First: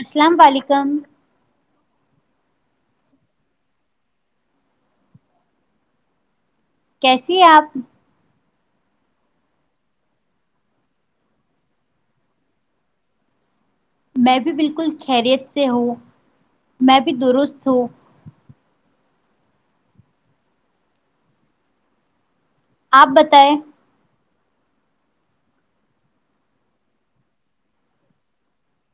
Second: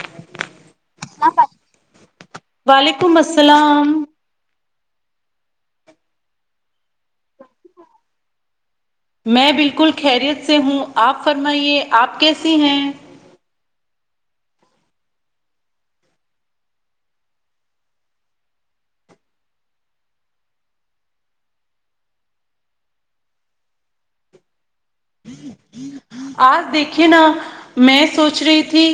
السلام و علیکم وعلیکم السلام کیسی ہے آپ میں بالکل خیریت سے ہوں آپ فرمائیے آپ کیسی ہیں میں بھی بالکل خیریت سے ہوں میں بھی درست ہوں آپ بتائیں ہ ہ آج دیکھیے نا میں سوچ رہی تھی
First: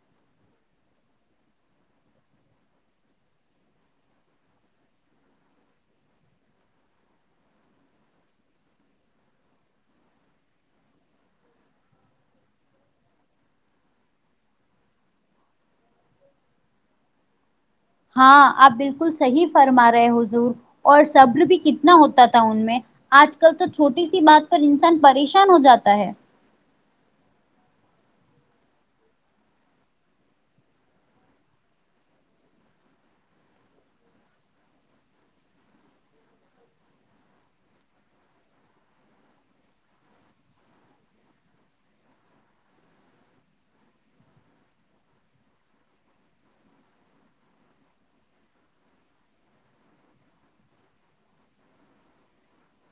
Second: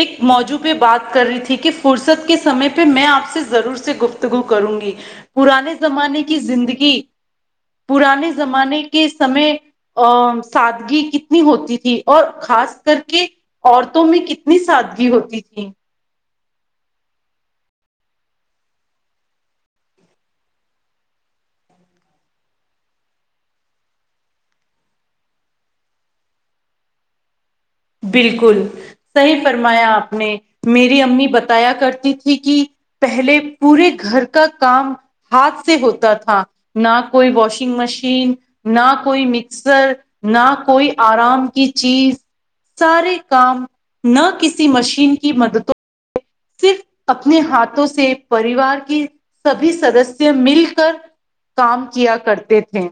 ایک موضوع پہ بات کر رہی تھی کہ فرصت کے سمے پہ میں آپ سے ضرور سے گفتگو کروں گی پرانے زمانے کی زندگی پرانے زمانے کے سمے ا سادگی کی کتنی ہوتی تھی اور خاص کر کے عورتوں میں کتنی سادگی ہوتی تھی ہاں آپ بالکل صحیح فرما رہے حضور اور صبر بھی کتنا ہوتا تھا ان میں آج کل تو چھوٹی سی بات پر انسان پریشان ہو جاتا ہے بالکل صحیح فرمایا آپ نے میری امی بتایا کرتی تھی کہ پہلے پورے گھر کا کام ہاتھ سے ہوتا تھا نہ کوئی واشنگ مشین نہ کوئی مکسر نہ کوئی آرام کی چیز سارے کام نہ کسی مشین کی مددوں صرف اپنے ہاتھوں سے پریوار کی سبھی سدسیہ مل کر کام کیا کرتے تھے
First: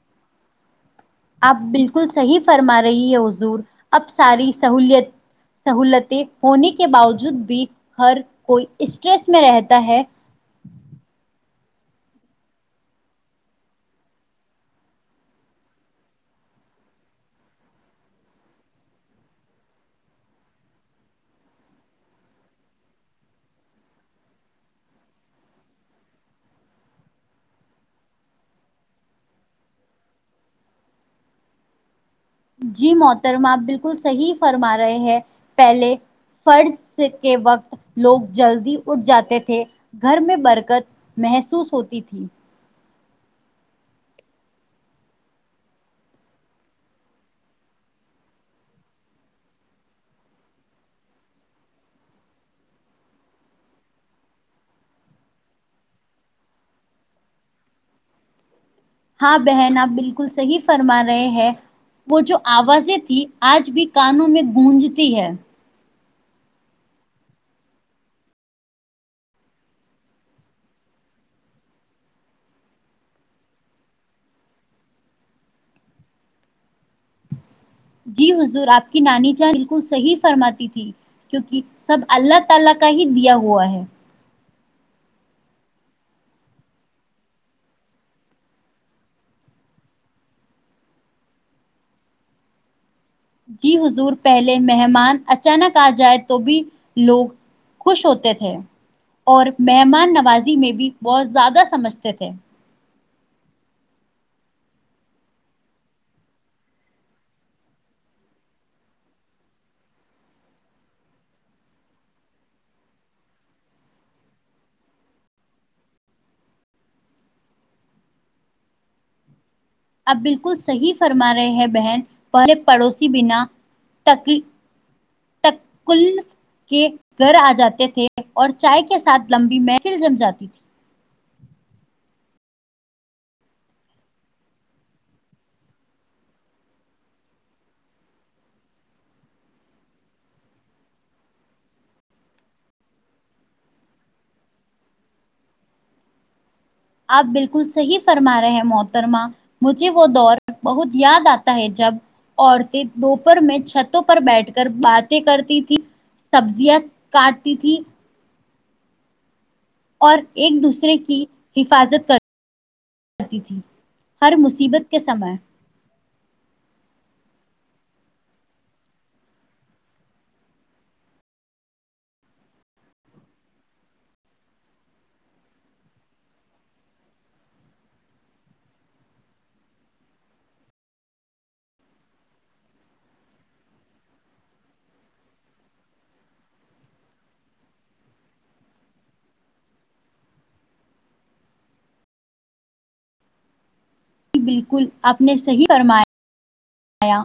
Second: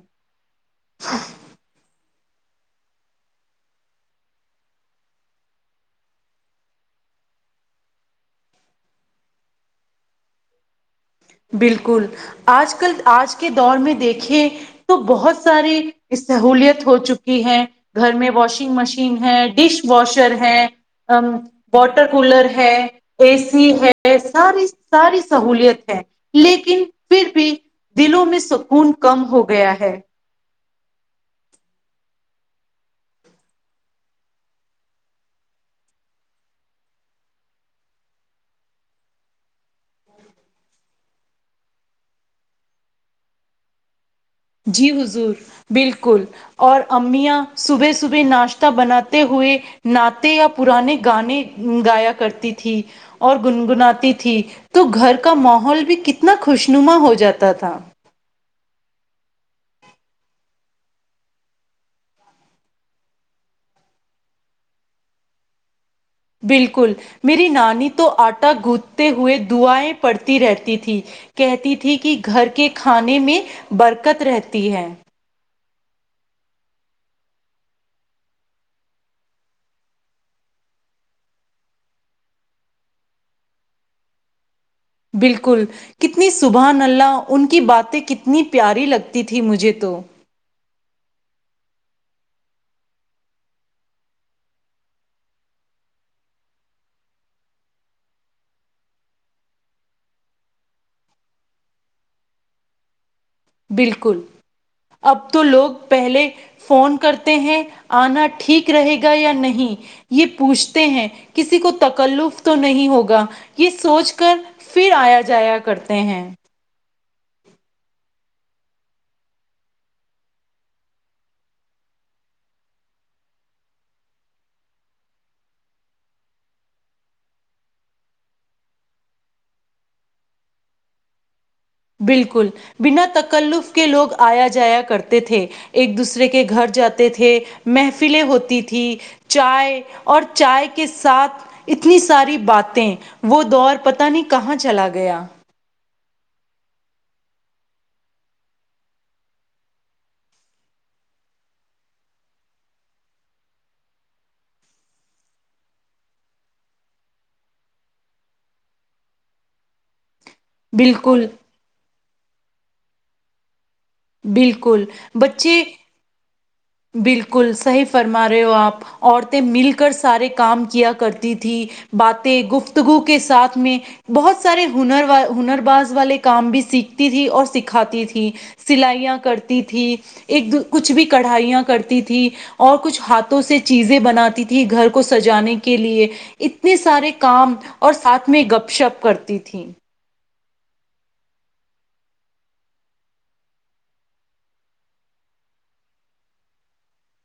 س آپ بالکل صحیح فرما رہی ہے حضور اب ساری سہولت سہولتیں ہونے کے باوجود بھی ہر کوئی اسٹریس میں رہتا ہے بالکل آج کل آج کے دور میں دیکھیں تو بہت ساری سہلیت ہو چکی ہے گھر میں واشنگ مشین ہے ڈش واشر ہے واٹر کولر ہے اے سی ہے ساری ساری سہولیت ہے لیکن پھر بھی دلوں میں سکون کم ہو گیا ہے جی محترم آپ بالکل صحیح فرما رہے ہیں پہلے فرض کے وقت لوگ جلدی اٹھ جاتے تھے گھر میں برکت محسوس ہوتی تھی جی حضور بالکل اور امیا صبح صبح ناشتہ بناتے ہوئے نااتے یا پرانے گانے گایا کرتی تھی اور گنگناتی تھی تو گھر کا ماحول بھی کتنا خوشنما ہو جاتا تھا ہاں بہن آپ بالکل صحیح فرما رہے ہیں وہ جو آوازیں تھی آج بھی کانوں میں گونجتی ہے بالکل میری نانی تو آٹا گوندتے ہوئے دعایں پڑتی رہتی تھی کہتی تھی کہ گھر کے کھانے میں برکت رہتی ہے جی حضور آپ کی نانی جاں بالکل صحیح فرماتی تھی کیوںکہ سب اللہ تعالی کا ہی دیا ہوا ہے بالکل کتنی سبح ناللہ ان کی باتیں کتنی پیاری لگتی تھی مجھے تو جی حضور پہلے مہمان اچانک آ جائے تو بھی لوگ خوش ہوتے تھے اور مہمان نوازی میں بھی بہت زیادہ سمجھتے تھے بالکل اب تو لوگ پہلے فون کرتے ہیں آنا ٹھیک رہے گا یا نہیں یہ پوچھتے ہیں کسی کو تکلف تو نہیں ہوگا یہ سوچ کر پھر آیا جایا کرتے ہیں اب بالکل صحیح فرما رہے ہیں بہن پہلے پڑوسی بنا تکلیف [unintelligible] کے گھر آ جاتے تھے اور چائے کے ساتھ لمبی محفل جم جاتی تھی بالکل بنا تکلف کے لوگ آیا جایا کرتے تھے ایک دوسرے کے گھر جاتے تھے محفلیں ہوتی تھی چائے اور چائے کے ساتھ اتنی ساری باتیں وہ دور پتا نہیں کہاں چلا گیا آپ بالکل صحیح فرما رہے ہیں محترما مجھے وہ دور بہت یاد آتا ہے جب عورتیں دوپہر میں چھتوں پر بیٹھ کر باتیں کرتی تھیں سبزیاں کاٹتی تھیں اور ایک دوسرے کی بالکل حفاظت کر کر ہر بالکل مصیبت کے سمے بچے بالکل صحیح فرما رہے ہو آپ عورتیں مل کر سارے کام کیا کرتی تھی باتیں گفتگو کے ساتھ میں بہت سارے ہنر ہنر باز والے کام بھی سیکھتی تھی اور سکھاتی تھی سلائیاں کرتی تھی ایک کچھ بھی کڑھائیاں کرتی تھی اور کچھ ہاتھوں سے چیزیں بناتی تھی گھر کو سجانے کے لیے اتنے سارے کام اور ساتھ میں گپ شپ کرتی تھیں بالکل آپ نے صحیح فرمایا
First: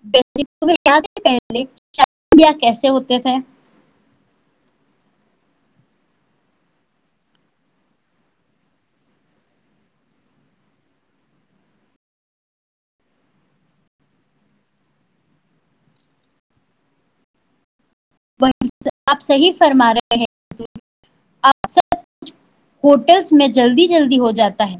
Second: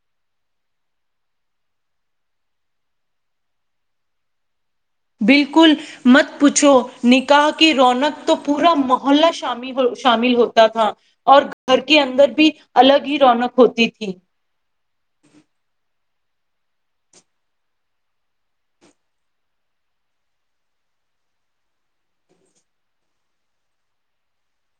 [unintelligible] بالکل مت پوچھو نکاح کی رونق تو پورا محلہ شامل ہو شامل ہوتا تھا اور گھر کے اندر بھی الگ ہی رونق ہوتی تھی آپ صحیح فرما رہے ہیں آپ سب کچھ ہوٹلس میں جلدی جلدی ہو جاتا ہے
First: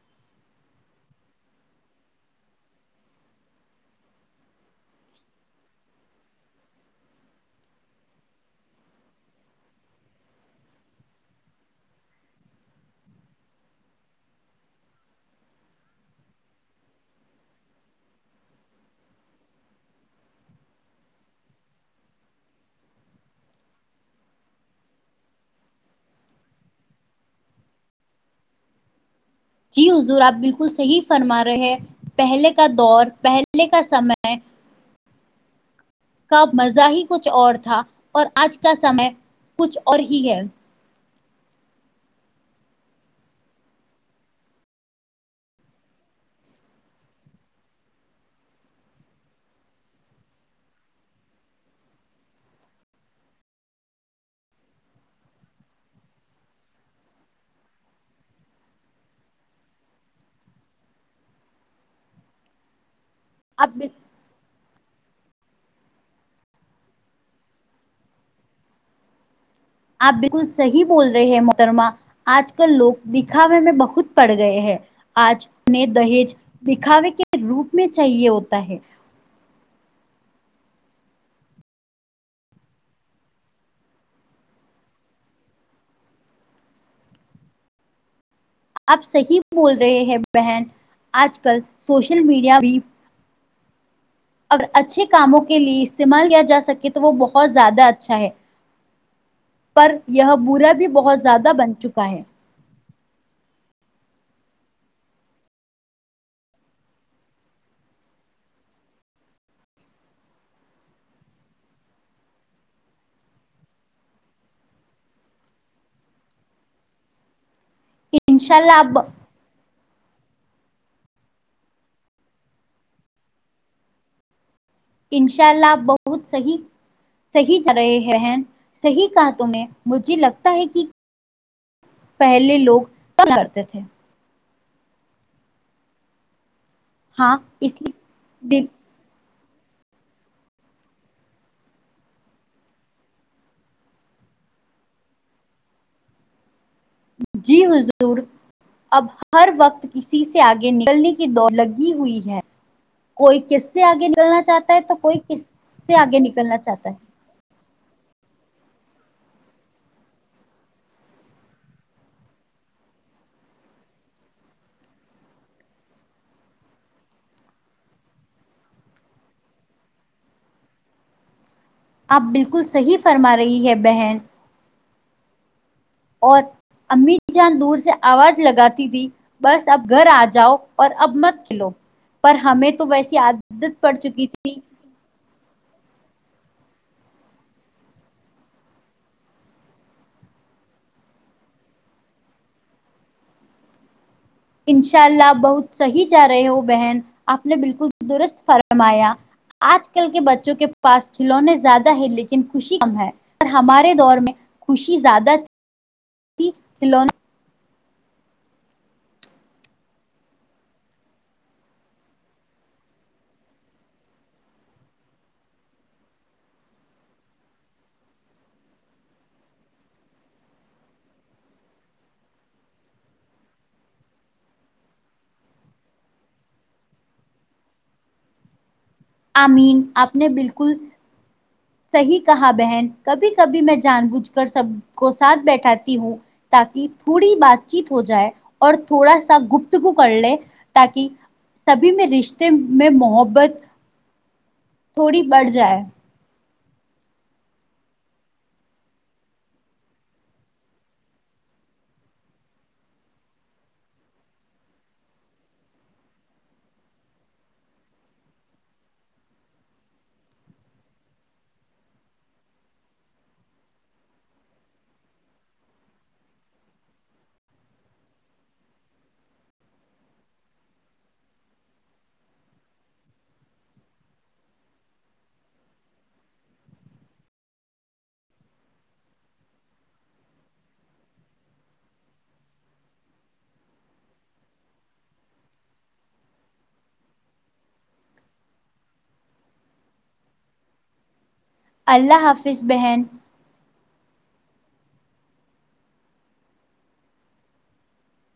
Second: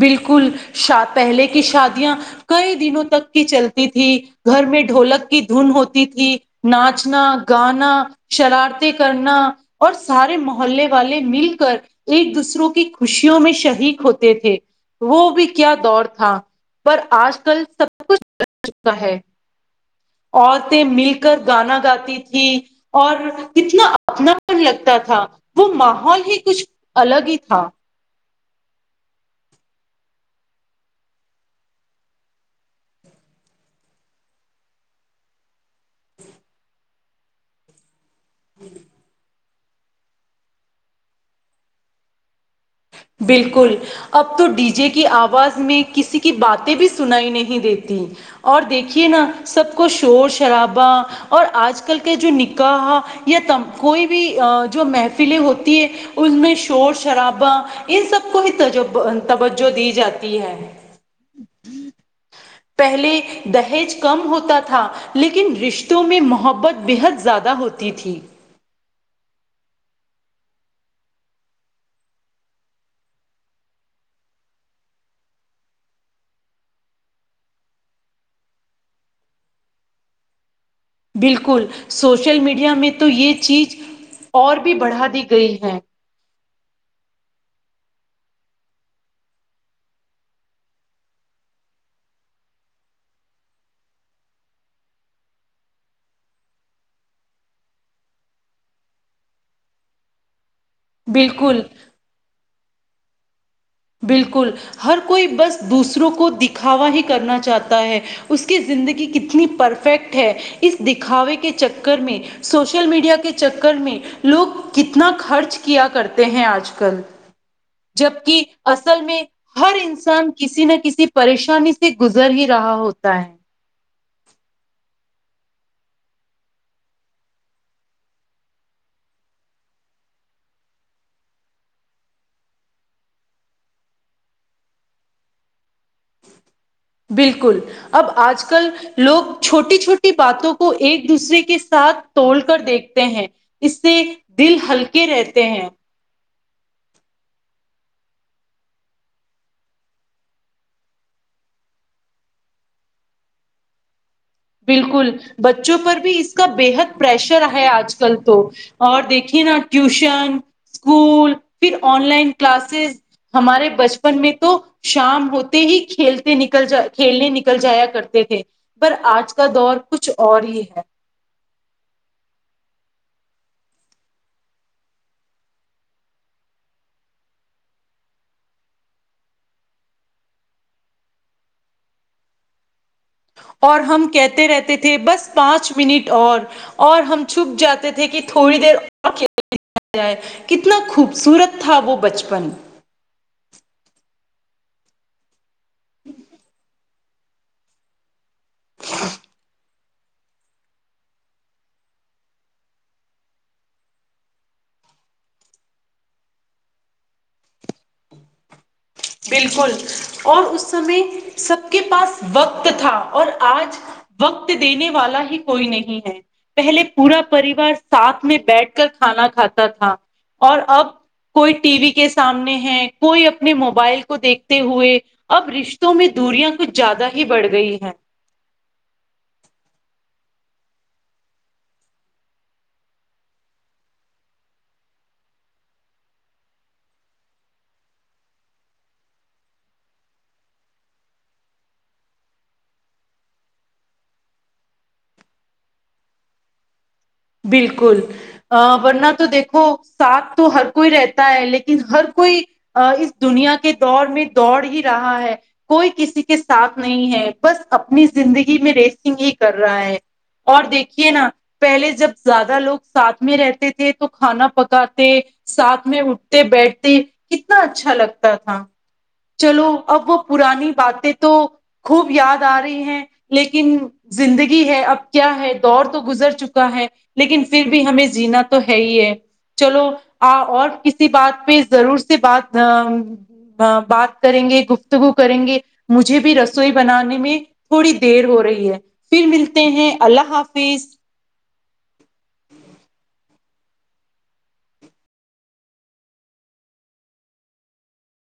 بالکل شا پہلے کی شادیاں کئی دنوں تک کی چلتی تھی گھر میں ڈھولک کی دھن ہوتی تھی ناچنا گانا شرارتیں کرنا اور سارے محلے والے مل کر ایک دوسروں کی خوشیوں میں شریک ہوتے تھے وہ بھی کیا دور تھا پر آج کل سب کچھ ب چکا ہے عورتیں مل کر گانا گاتی تھھی اور کتنا اپنا پن لگتا تھا وہ ماحول ہی کچھ الگ ہی تھا جی حضور آپ بالکل صحیح فرما رہے ہیں پہلے کا دور پہلے کا سمے کا مزہ ہی کچھ اور تھا اور آج کا سمے کچھ اور ہی ہے بالکل اب تو ڈی جے کی آواز میں کسی کی باتیں بھی سنائی نہیں دیتی اور دیکھیے نا سب کو شور شرابہ اور آج کل کے جو نکاح یا کوئی بھی جو محفلیں ہوتی ہے ان میں شور شرابا ان سب کو ہی توجہ دی جاتی ہے پہلے اب دہیج کم ہوتا تھا تھا لیکن رشتوں میں محبت بےحد زیادہ ہوتی تھی آپ بالکل صحیح بول رہے ہیں محترما آج کل لوگ دکھاوے میں بہت پڑ گئے ہیں آج نے دہیج دکھاوے کے روپ میں چاہیے ہوتا ہے بالکل سوشل میڈیا میں تو یہ چیز اور بھی بڑھا دی گئی ہے آپ صحیح بول رہے ہیں بہن آج کل سوشل میڈیا بھی [unintelligible] اگر اچھے کاموں کے لیے استعمال کیا جا سکے تو وہ بہت زیادہ اچھا ہے پر یہ برا بھی بہت زیادہ بالکل بن چکا ہے بالکل ہر کوئی بس دوسروں کو دکھاوا ہی کرنا چاہتا ہے اس کی زندگی کتنی پرفیکٹ ہے اس دکھاوے کے چکر میں سوشل میڈیا کے چکر میں لوگ کتنا خرچ کیا کرتے ہیں آج کل جبک انشاء اللہ اصل آپ ہر انسان کسی نہ کسی پریشانی سے گزر ہی رہا ہوتا ہے انشاء اللہ آپ بہت صحیح صحی کر رہے ہیں صحیح کہ تہ مجھے لگتا ہے کہ پہلے لوگ کرتے تھے ہاں بالکل اس اب آج لیے کل لوگ چھوٹی چھوٹی باتوں کو ایک دوسرے کے ساتھ توڑ کر دیکھتے ہیں اس سے دل ہلکے رہتے ہیں جی حضور اب ہر وقت کسی سے آگے نکلنے کی دوڑ لگی ہوئی ہے کوئی کسے آگے نہیں بالکل بچوں پر بھی اس کا نکلنا چاہتا ہے بےحد پریشر ہے آج کل تو اور دیکھیے نا ٹیوشن اسکول پھر آن لائن کلاسز ہمارے بچپن میں تو شام ہوتے ہی کھیلتے نکل جا کھیلنے نکل جایا کرتے تھے پر آج ک کا دور کچھ اور ہی ہے آپ بالکل صحیح فرما رہی ہے بہن اور امی جان دور سے آواز لگاتی تھی بس اب گھر آ جاؤ اور اب مت کھلو پر ہمیں تو ویسے عدت اور پڑ ہم چکی کہتے تھی رہتے تھے بس پانچ منٹ اور اور ہم چھپ جاتے تھے کہ تھوڑی دیر اورھی جائے کتنا خوبصورت تھا وہ بچپن انشاء اللہ آپ بہت صحیح چاہ رہے ہو بہن آپ نے بالکل درست فرم آج آج کل کے بچوں کے پاس کھلونے زیادہ ہے لیکن خوشی کم ہے اور ہمارے دور میں خوشی زیادہ تھی تھی کلونا بالکل اور اس سمے سب کے پاس وقت تھا اور آج وقت دینے والا ہی کوئی نہیں ہے پہلے پورا پریوار ساتھ میں بیٹھ کر کھانا کھاتا تھا اور اب کوئی ٹی وی کے سامنے ہے کوئی اپنے مو موبائل کو دیکھتے ہوئے اب رشتوں میں دوریاں کچھ زیادہ ہی بڑھ گئی ہے امین آپ نے بالکل صحیح کہا بہن کبھی کبھی میں جان بوجھ کر سب کو ساتھ بیٹھاتی ہوں تاکہ تھوڑی بات چیت ہو جائے اور تھوڑا سا گفتگو کر لے تاکہ سبھی میں رشتے میں محبت تھوڑی بڑھ جائے بالکل ورنہ تو دیکھو ساتھ تو ہر کوئی رہتا ہے لیکن ہر کوئی اس دنیا کے دور میں دوڑ ہی رہا ہے کوئی کسی کے ساتھ نہیں ہے بس اپنی زندگی میں ریسنگ ہی کر رہا ہے اور دیکھیے نا پہلے جب زیادہ لوگ ساتھ میں رہتے تھے تو کھانا پکاتے ساتھ میں اٹھتے بیٹھتے کتنا اچھا لگتا تھا چلو اب وہ پرانی باتیں تو خوب یاد آ رہی ہیں لیکن زندگی ہے اب کیا ہے دور تو گزر چکا ہے لیکن پھر بھی ہمیں جینا تو ہے ہی ہے چلو اور کسی بات پہ ضرور سے بات بات کریں گے گفتگو کریں گے مجھے بھی رسوئی بنانے میں تھوڑی دیر ہو رہی ہے پھر ملتے ہیں اللہ حافظ اللہ حافظ بہن